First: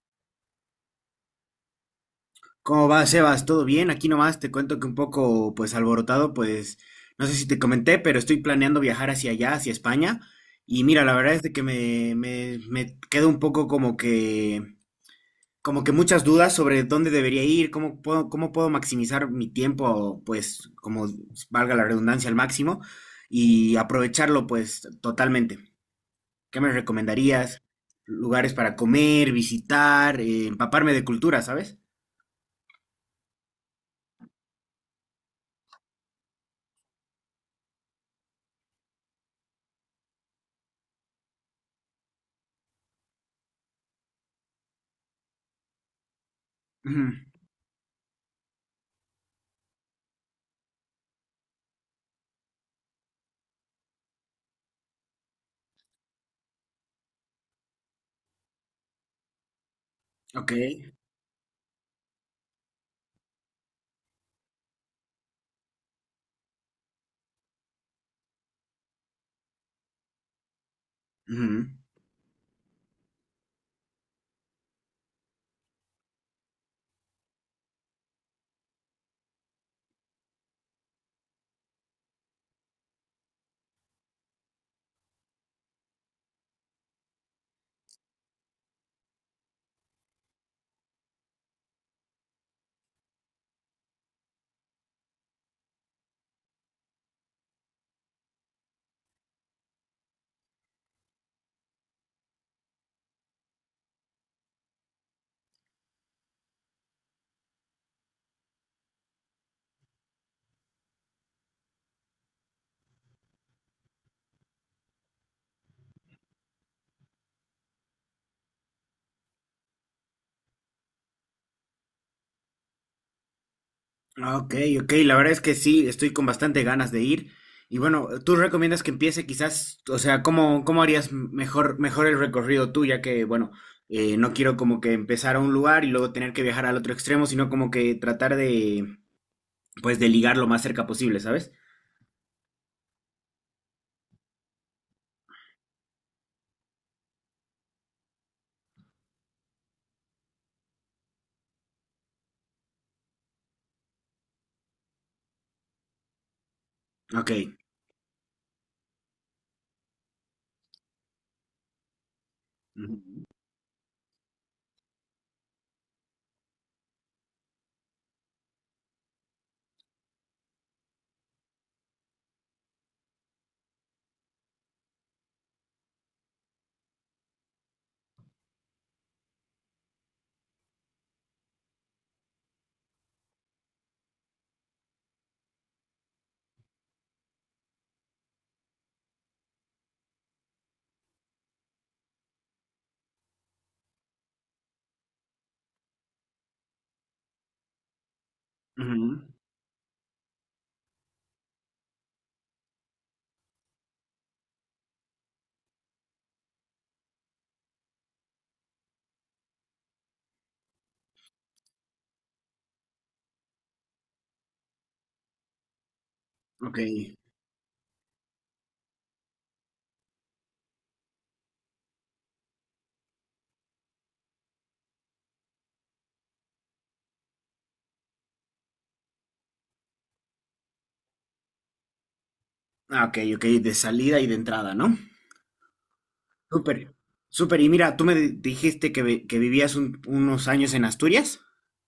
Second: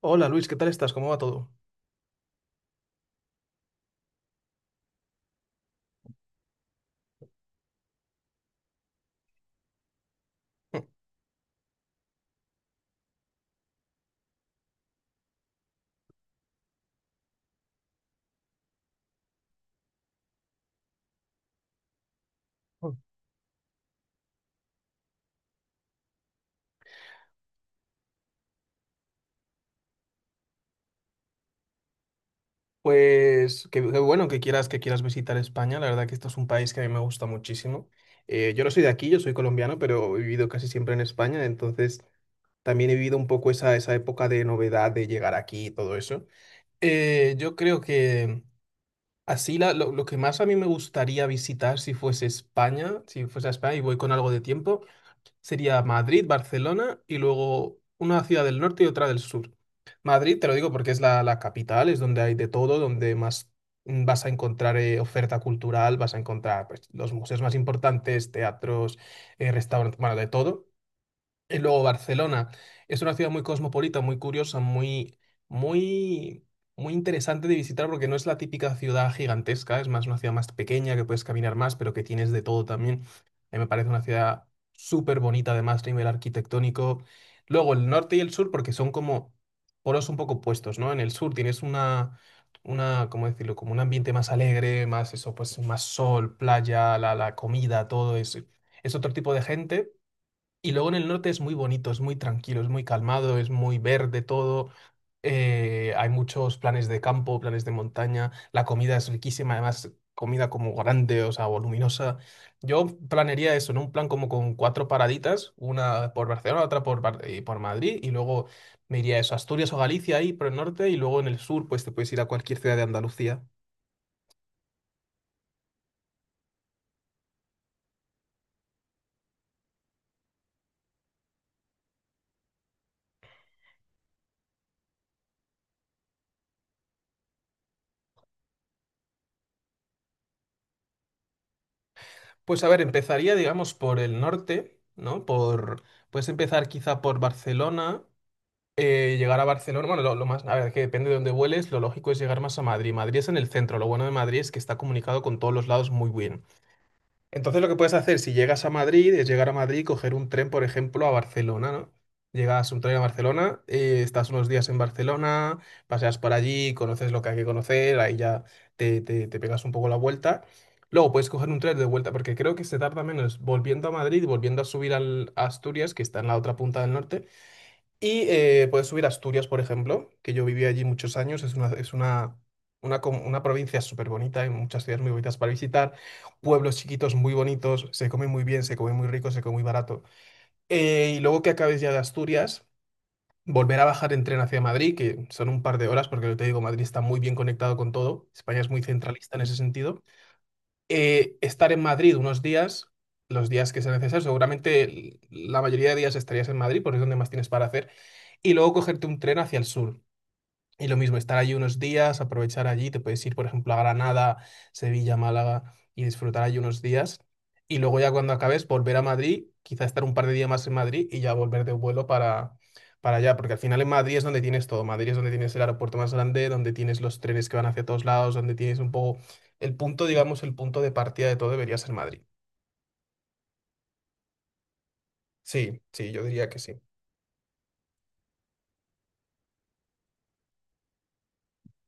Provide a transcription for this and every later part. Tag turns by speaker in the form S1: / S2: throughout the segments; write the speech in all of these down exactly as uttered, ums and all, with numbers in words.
S1: Hola Luis, ¿qué tal estás? ¿Cómo va todo?
S2: ¿Cómo va, Sebas? ¿Todo bien? Aquí nomás te cuento que un poco, pues, alborotado, pues, no sé si te comenté, pero estoy planeando viajar hacia allá, hacia España. Y mira, la verdad es de que me, me, me quedo un poco como que, como que muchas dudas sobre dónde debería ir, cómo puedo, cómo puedo maximizar mi tiempo, pues, como valga la redundancia, al máximo
S1: Hola.
S2: y aprovecharlo, pues, totalmente. ¿Qué me recomendarías? Lugares para comer, visitar, eh, empaparme de cultura, ¿sabes?
S1: Pues qué, qué bueno que quieras que quieras visitar España. La verdad que esto es un país que a mí me gusta muchísimo. Eh, yo no soy de aquí, yo soy colombiano, pero he vivido casi siempre en España, entonces también he vivido un poco esa, esa época de novedad de llegar aquí y todo eso.
S2: Ujú.
S1: Eh, yo creo que así la- lo, lo que más a mí me gustaría visitar si fuese España, si fuese a España y voy con algo de tiempo. Sería Madrid, Barcelona y luego una ciudad del norte y otra del sur. Madrid, te
S2: Ok.
S1: lo digo porque es la, la capital, es donde hay de todo, donde más mm, vas a encontrar, eh, oferta cultural, vas a encontrar, pues, los museos más importantes, teatros, eh, restaurantes, bueno, de todo. Y
S2: Ujú.
S1: luego Barcelona es una ciudad muy cosmopolita, muy curiosa, muy, muy, muy interesante de visitar porque no es la típica ciudad gigantesca, es más una ciudad más pequeña que puedes caminar más, pero que tienes de todo también. A mí me parece una ciudad súper bonita, además, a nivel arquitectónico. Luego el norte y el sur, porque son como polos un poco opuestos, ¿no? En el sur tienes una, una, ¿cómo decirlo? Como un ambiente más alegre, más eso, pues más sol, playa, la, la comida, todo eso. Es otro tipo de gente. Y luego en el norte es muy bonito, es muy tranquilo, es muy calmado, es muy verde todo. Eh, hay muchos planes de campo, planes de montaña. La comida es riquísima, además comida como grande, o sea, voluminosa. Yo planearía eso, ¿no? Un plan como con cuatro paraditas, una por Barcelona, otra por, Bar- eh, por Madrid, y luego me iría a eso, Asturias o Galicia ahí por el norte, y luego en el sur, pues te puedes ir a cualquier ciudad de Andalucía.
S2: Ah, ok, ok, la verdad es que sí, estoy con bastante ganas de ir. Y bueno, ¿tú recomiendas que empiece quizás, o sea, cómo, cómo harías mejor, mejor el recorrido tú, ya que, bueno, eh, no quiero como que empezar a un lugar y luego tener que viajar al otro extremo, sino como que tratar de, pues, de ligar lo más cerca posible, ¿sabes?
S1: Pues a ver, empezaría, digamos, por el norte, ¿no? Por, puedes empezar quizá por Barcelona, eh, llegar a Barcelona, bueno, lo, lo más, a ver, que depende de dónde vueles, lo lógico es llegar más a Madrid. Madrid es en el centro, lo bueno de Madrid es que está comunicado con todos los lados muy bien.
S2: Ok.
S1: Entonces lo que puedes hacer si llegas a Madrid es llegar a Madrid y coger un tren, por ejemplo, a Barcelona, ¿no? Llegas un tren a
S2: Ujú,
S1: Barcelona, eh, estás unos días en Barcelona, paseas por allí, conoces lo que hay que conocer, ahí ya te, te, te pegas un poco la vuelta. Luego puedes coger un tren de vuelta, porque creo que se tarda menos volviendo a Madrid y volviendo a subir al a Asturias, que está en la otra punta del norte y eh, puedes subir a Asturias, por ejemplo, que yo viví allí muchos años. Es una, es una, una, com- una provincia súper bonita, hay muchas ciudades muy bonitas para visitar, pueblos chiquitos muy bonitos, se come muy bien, se come muy rico, se come muy barato. Eh, y luego que acabes ya de Asturias, volver a bajar en tren hacia Madrid, que son un par de horas, porque yo te digo, Madrid está muy bien conectado con todo. España es muy
S2: ujú.
S1: centralista en ese sentido. Eh, estar en Madrid unos días, los días que sea necesario, seguramente l- la mayoría de días estarías en Madrid, porque es donde más tienes para hacer y luego cogerte un tren hacia el sur. Y lo mismo, estar allí unos días, aprovechar allí, te puedes ir, por ejemplo, a Granada, Sevilla, Málaga y disfrutar allí
S2: Ok.
S1: unos días. Y luego ya cuando acabes, volver a Madrid, quizá estar un par de días más en Madrid y ya volver de vuelo para, para allá, porque al final en Madrid es donde tienes todo. Madrid es donde tienes el aeropuerto más grande, donde tienes los trenes que van hacia todos lados, donde tienes un poco el punto, digamos, el punto de partida de todo debería ser Madrid.
S2: Ah, ok, ok, de salida y de entrada, ¿no?
S1: Sí, sí, yo diría que sí.
S2: Súper, súper. Y mira, tú me di- dijiste que, vi- que vivías un- unos años en Asturias.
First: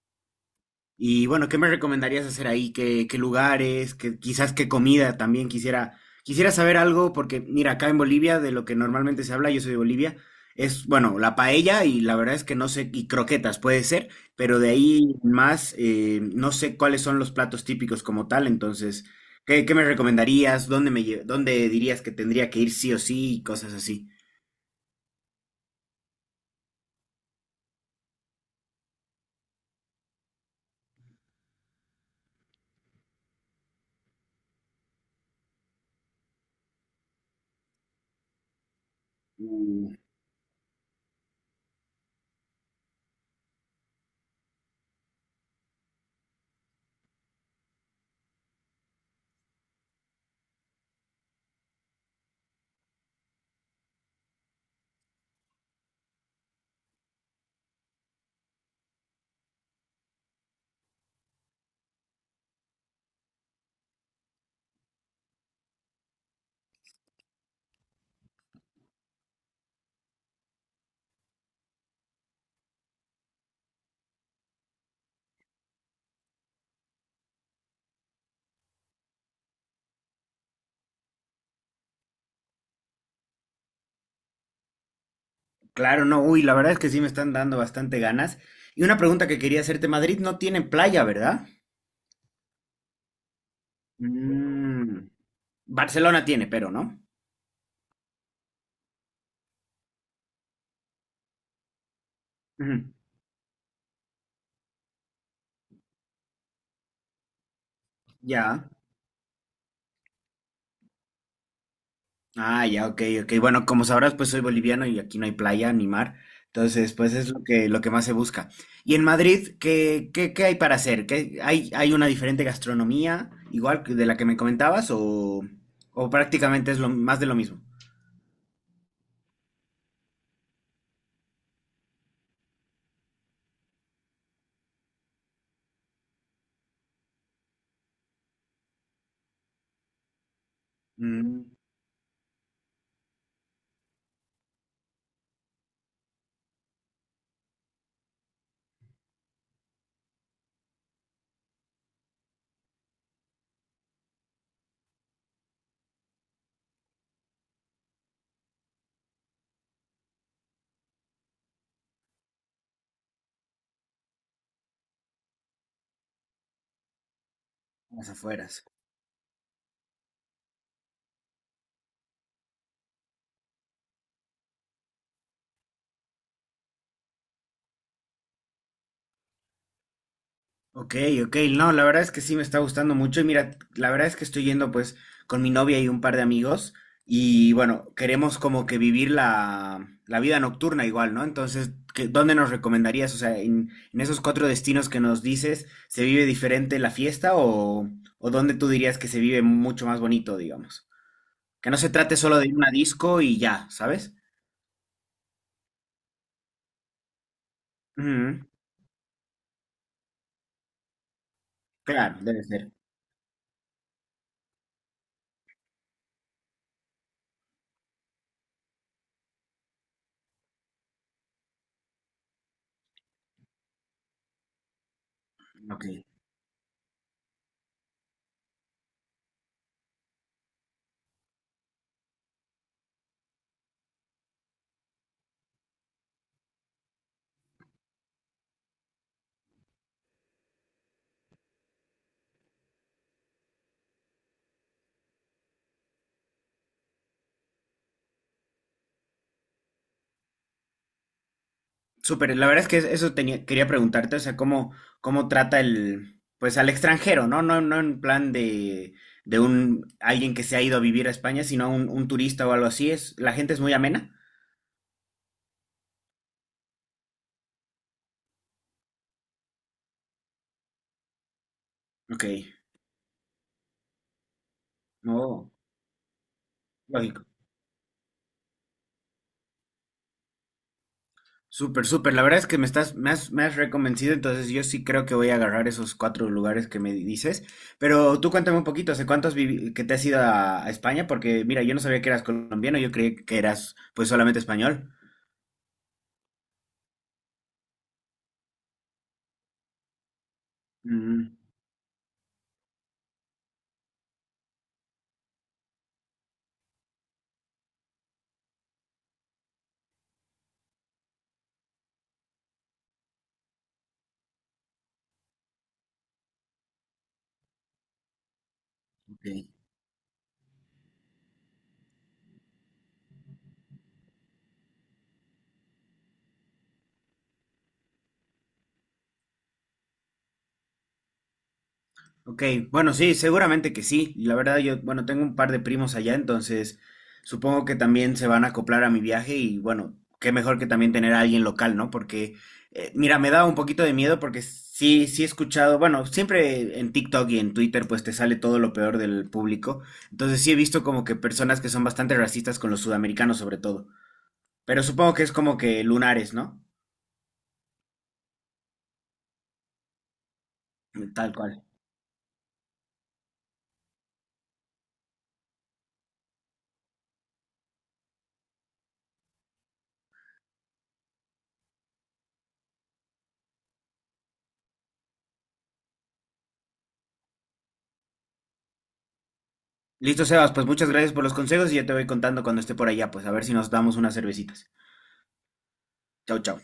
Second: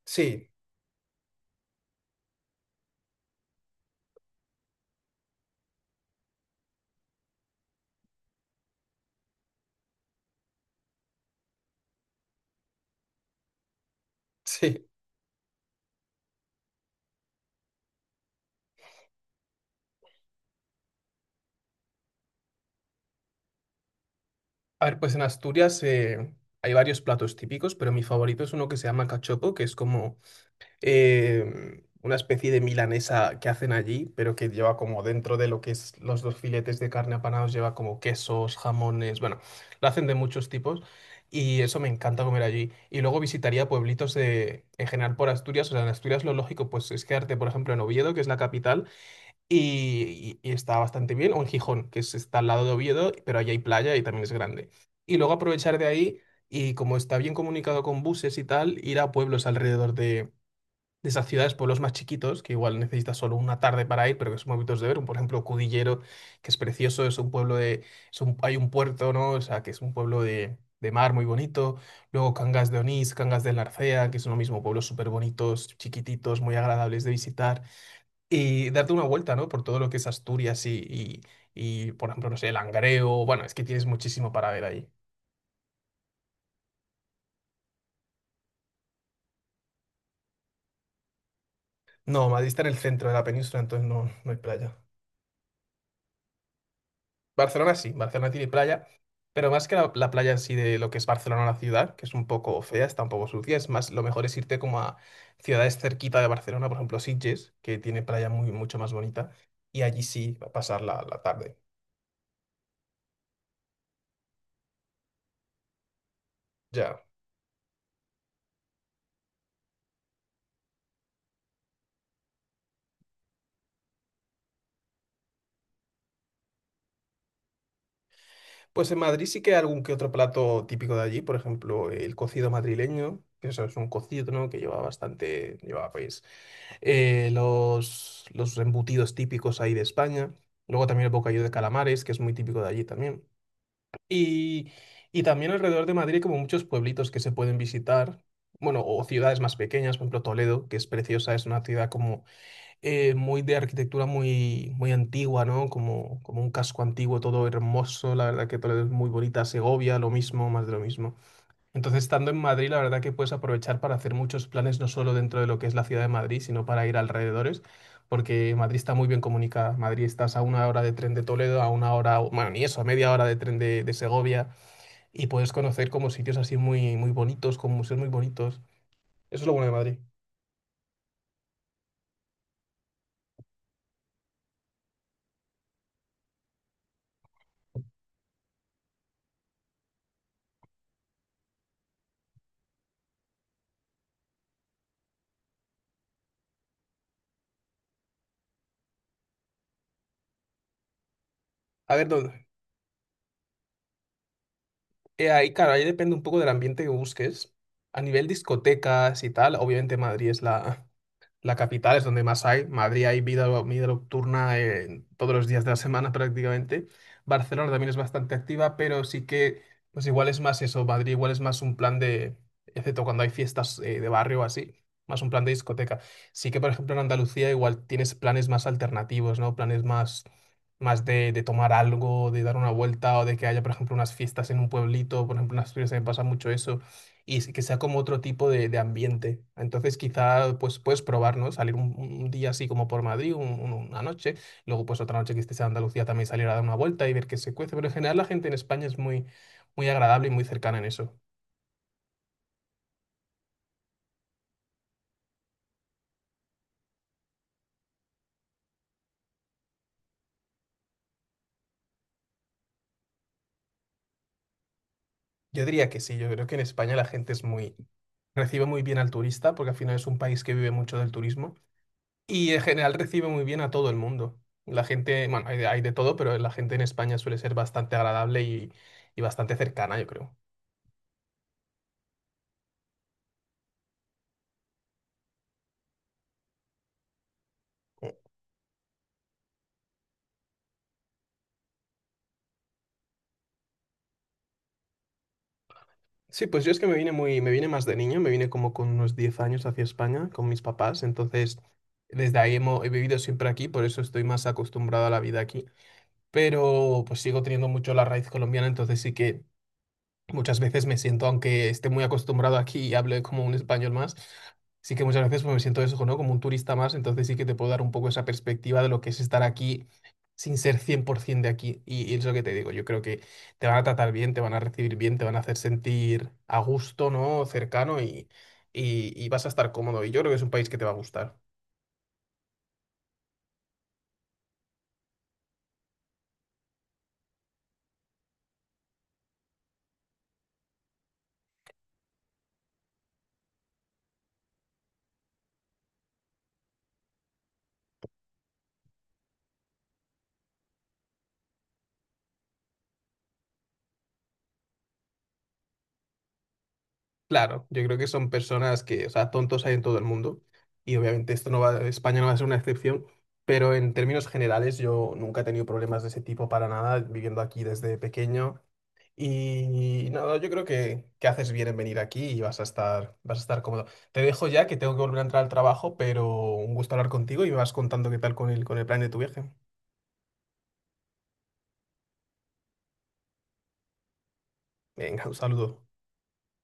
S1: Sí,
S2: Y bueno, ¿qué me recomendarías hacer ahí? ¿Qué, qué lugares? ¿Qué, quizás qué comida también quisiera, quisiera saber algo, porque mira, acá en Bolivia, de lo que normalmente se habla, yo soy de Bolivia, es, bueno, la paella y la verdad es que no sé, y croquetas puede ser, pero de
S1: sí.
S2: ahí en más, eh, no sé cuáles son los platos típicos como tal, entonces, ¿qué, qué me recomendarías? ¿Dónde me, lle- dónde dirías que tendría que ir sí o sí y cosas así?
S1: A ver, pues en Asturias, eh, hay varios platos típicos, pero mi favorito es uno que se llama cachopo, que es como eh, una especie de milanesa que hacen allí, pero que lleva como dentro de lo que es los dos filetes de carne apanados, lleva como quesos, jamones, bueno, lo hacen de muchos tipos y eso me encanta comer allí. Y luego visitaría pueblitos de, en general por Asturias, o sea, en Asturias lo lógico pues es quedarte, por ejemplo, en Oviedo, que es la capital y, y- y está bastante bien, o en Gijón, que es- está al lado de Oviedo, pero allí hay playa y también es grande. Y luego aprovechar de ahí y como está bien comunicado con buses y tal, ir a pueblos alrededor de, de esas ciudades, pueblos más chiquitos, que igual necesitas solo una tarde para ir, pero que son muy bonitos de ver. Por ejemplo, Cudillero, que es precioso, es un pueblo de... es un- hay un puerto, ¿no? O sea, que es un pueblo de... de mar muy bonito, luego Cangas de Onís, Cangas de Narcea, que son lo mismo, pueblos súper bonitos, chiquititos, muy agradables de visitar y darte una vuelta, ¿no? Por todo lo que es Asturias y, y, y, por ejemplo, no sé, el Langreo. Bueno, es que tienes muchísimo para ver ahí.
S2: Claro, no, uy, la verdad es que sí me están dando bastante ganas. Y una pregunta que quería hacerte, Madrid no tiene playa, ¿verdad?
S1: No, Madrid está en el centro de la península, entonces no, no hay playa.
S2: Mm. Barcelona tiene, pero, ¿no?
S1: Barcelona sí, Barcelona tiene playa, pero más que la, la playa en sí de lo que es Barcelona, la ciudad, que es un poco fea,
S2: Ujú.
S1: está un poco sucia, es más, lo mejor es irte como a ciudades cerquita de Barcelona, por ejemplo, Sitges, que tiene playa muy,
S2: Ya.
S1: mucho más bonita, y allí sí, va a pasar la, la tarde.
S2: Ah, ya, ok, ok. Bueno, como sabrás, pues soy boliviano y aquí no hay playa ni mar. Entonces,
S1: Ya.
S2: pues es lo que, lo que más se busca. Y en Madrid, ¿qué, qué, qué hay para hacer? ¿Qué, hay, hay una diferente gastronomía, igual que de la que me comentabas, o, o prácticamente es lo, más de lo mismo?
S1: Pues en Madrid sí que hay algún que otro plato típico de allí, por ejemplo, el cocido madrileño, que eso es un cocido, ¿no? Que lleva bastante, lleva pues, eh, los, los embutidos típicos ahí de España. Luego también el bocadillo de
S2: Mm,
S1: calamares, que es muy típico de allí también. Y, y también alrededor de Madrid hay como muchos pueblitos que se pueden visitar, bueno, o ciudades más pequeñas, por ejemplo Toledo, que es preciosa, es una ciudad como eh, muy de arquitectura muy, muy antigua, ¿no? Como, como un casco antiguo, todo hermoso, la verdad que todo es muy bonita, Segovia, lo mismo, más de lo mismo. Entonces, estando en Madrid, la verdad que puedes aprovechar para hacer muchos planes, no solo dentro de lo que es la ciudad de Madrid, sino para ir alrededores,
S2: las
S1: porque
S2: afueras.
S1: Madrid está muy bien comunicada. Madrid estás a una hora de tren de Toledo, a una hora, o- bueno, ni eso, a media hora de tren de, de Segovia, y puedes conocer como sitios así muy, muy bonitos, con museos muy bonitos. Eso es lo bueno de Madrid.
S2: Ok, ok, no, la verdad es que sí me está gustando mucho y mira, la verdad es que estoy yendo pues con mi novia y un par de amigos y bueno, queremos como que vivir la, la vida nocturna igual, ¿no? Entonces, ¿qué, dónde nos recomendarías? O sea, en, en esos cuatro destinos que nos dices, ¿se vive diferente la fiesta o, o dónde tú dirías que se vive mucho más bonito, digamos? Que no se
S1: A ver,
S2: trate solo de
S1: ¿dónde?
S2: ir a una disco y ya, ¿sabes?
S1: Eh, ahí, claro, ahí depende un poco del ambiente que busques. A nivel
S2: Ujú,
S1: discotecas y tal, obviamente Madrid es la, la capital, es
S2: claro,
S1: donde
S2: debe
S1: más hay.
S2: ser.
S1: Madrid hay vida, vida nocturna, eh, todos los días de la semana prácticamente. Barcelona también es bastante activa, pero sí que, pues igual es más eso. Madrid igual es más un plan de, excepto cuando hay fiestas, eh, de barrio o así, más un plan de
S2: Ok.
S1: discoteca. Sí que, por ejemplo, en Andalucía igual tienes planes más alternativos, ¿no? Planes más, más de, de tomar algo, de dar una vuelta o de que haya, por ejemplo, unas fiestas en un pueblito. Por ejemplo, en Asturias se me pasa mucho eso y s- que sea como otro tipo de, de ambiente. Entonces quizá pues puedes probar, ¿no? Salir un, un día así como por Madrid, un- un- una noche, luego pues otra noche que estés en Andalucía también salir a dar una vuelta y ver qué se cuece, pero en general la gente en España es muy, muy agradable y muy cercana en eso.
S2: Súper, la verdad es que eso tenía, quería preguntarte, o sea, cómo, cómo trata el, pues al extranjero, ¿no? No, no en plan de, de un, alguien que se ha ido a vivir a España, sino un, un turista o algo así. Es, la gente es muy amena.
S1: Yo diría que sí, yo creo que en España la gente es muy, recibe muy bien al turista, porque al final es un país que vive mucho del turismo,
S2: Ok,
S1: y en general recibe muy bien a todo el mundo. La gente, bueno,
S2: no,
S1: hay de, hay de todo, pero la gente en España
S2: lógico.
S1: suele ser bastante agradable y, y bastante cercana, yo creo.
S2: Súper, súper, la verdad es que me estás, me has, me has reconvencido, entonces yo sí creo que voy a agarrar esos cuatro lugares que me dices. Pero tú cuéntame un poquito, ¿hace cuántos vivi- que te has ido a, a España? Porque mira, yo no sabía que eras colombiano, yo creí que eras pues solamente español.
S1: Sí, pues yo es que me vine muy, me vine más de niño, me vine como con unos diez años hacia España con mis papás,
S2: Mm,
S1: entonces desde ahí hemo- he vivido siempre aquí, por eso estoy más acostumbrado a la vida aquí, pero pues sigo teniendo mucho la raíz colombiana, entonces sí que muchas veces me siento, aunque esté muy acostumbrado aquí y hable como un español más, sí que muchas veces pues, me siento eso, ¿no? Como un turista más, entonces sí que te puedo dar un poco esa perspectiva de lo que es
S2: ok.
S1: estar aquí sin ser cien por ciento de aquí. Y, y es lo que te digo, yo creo que te van a tratar bien, te van a recibir bien, te van a hacer sentir a gusto, ¿no? Cercano y, y, y vas a estar cómodo. Y yo creo que es un país que te va a gustar.
S2: Ok, bueno, sí, seguramente que sí. La verdad, yo, bueno, tengo un par de primos allá, entonces supongo que también se van a acoplar a mi viaje y bueno, qué mejor que también tener a alguien local, ¿no? Porque, eh, mira, me da un poquito de miedo porque sí, sí he escuchado, bueno, siempre en TikTok y en Twitter pues te sale todo lo peor del público. Entonces sí he visto como que personas que son bastante racistas con los sudamericanos sobre todo. Pero supongo que es como que lunares, ¿no?
S1: Claro, yo creo que son personas que, o sea, tontos hay en todo el mundo y
S2: Tal
S1: obviamente esto no
S2: cual.
S1: va, España no va a ser una excepción, pero en términos generales yo nunca he tenido problemas de ese tipo para nada viviendo aquí desde pequeño y nada, yo creo que, que haces bien en venir aquí y vas a estar, vas a estar cómodo. Te dejo ya que tengo que volver a entrar al trabajo, pero un gusto hablar contigo y me vas contando qué tal con el, con el plan de tu viaje.
S2: Listo, Sebas, pues muchas gracias por los consejos y ya te voy contando cuando esté por allá, pues a ver si nos damos unas cervecitas.
S1: Venga, un saludo.
S2: Chao, chao.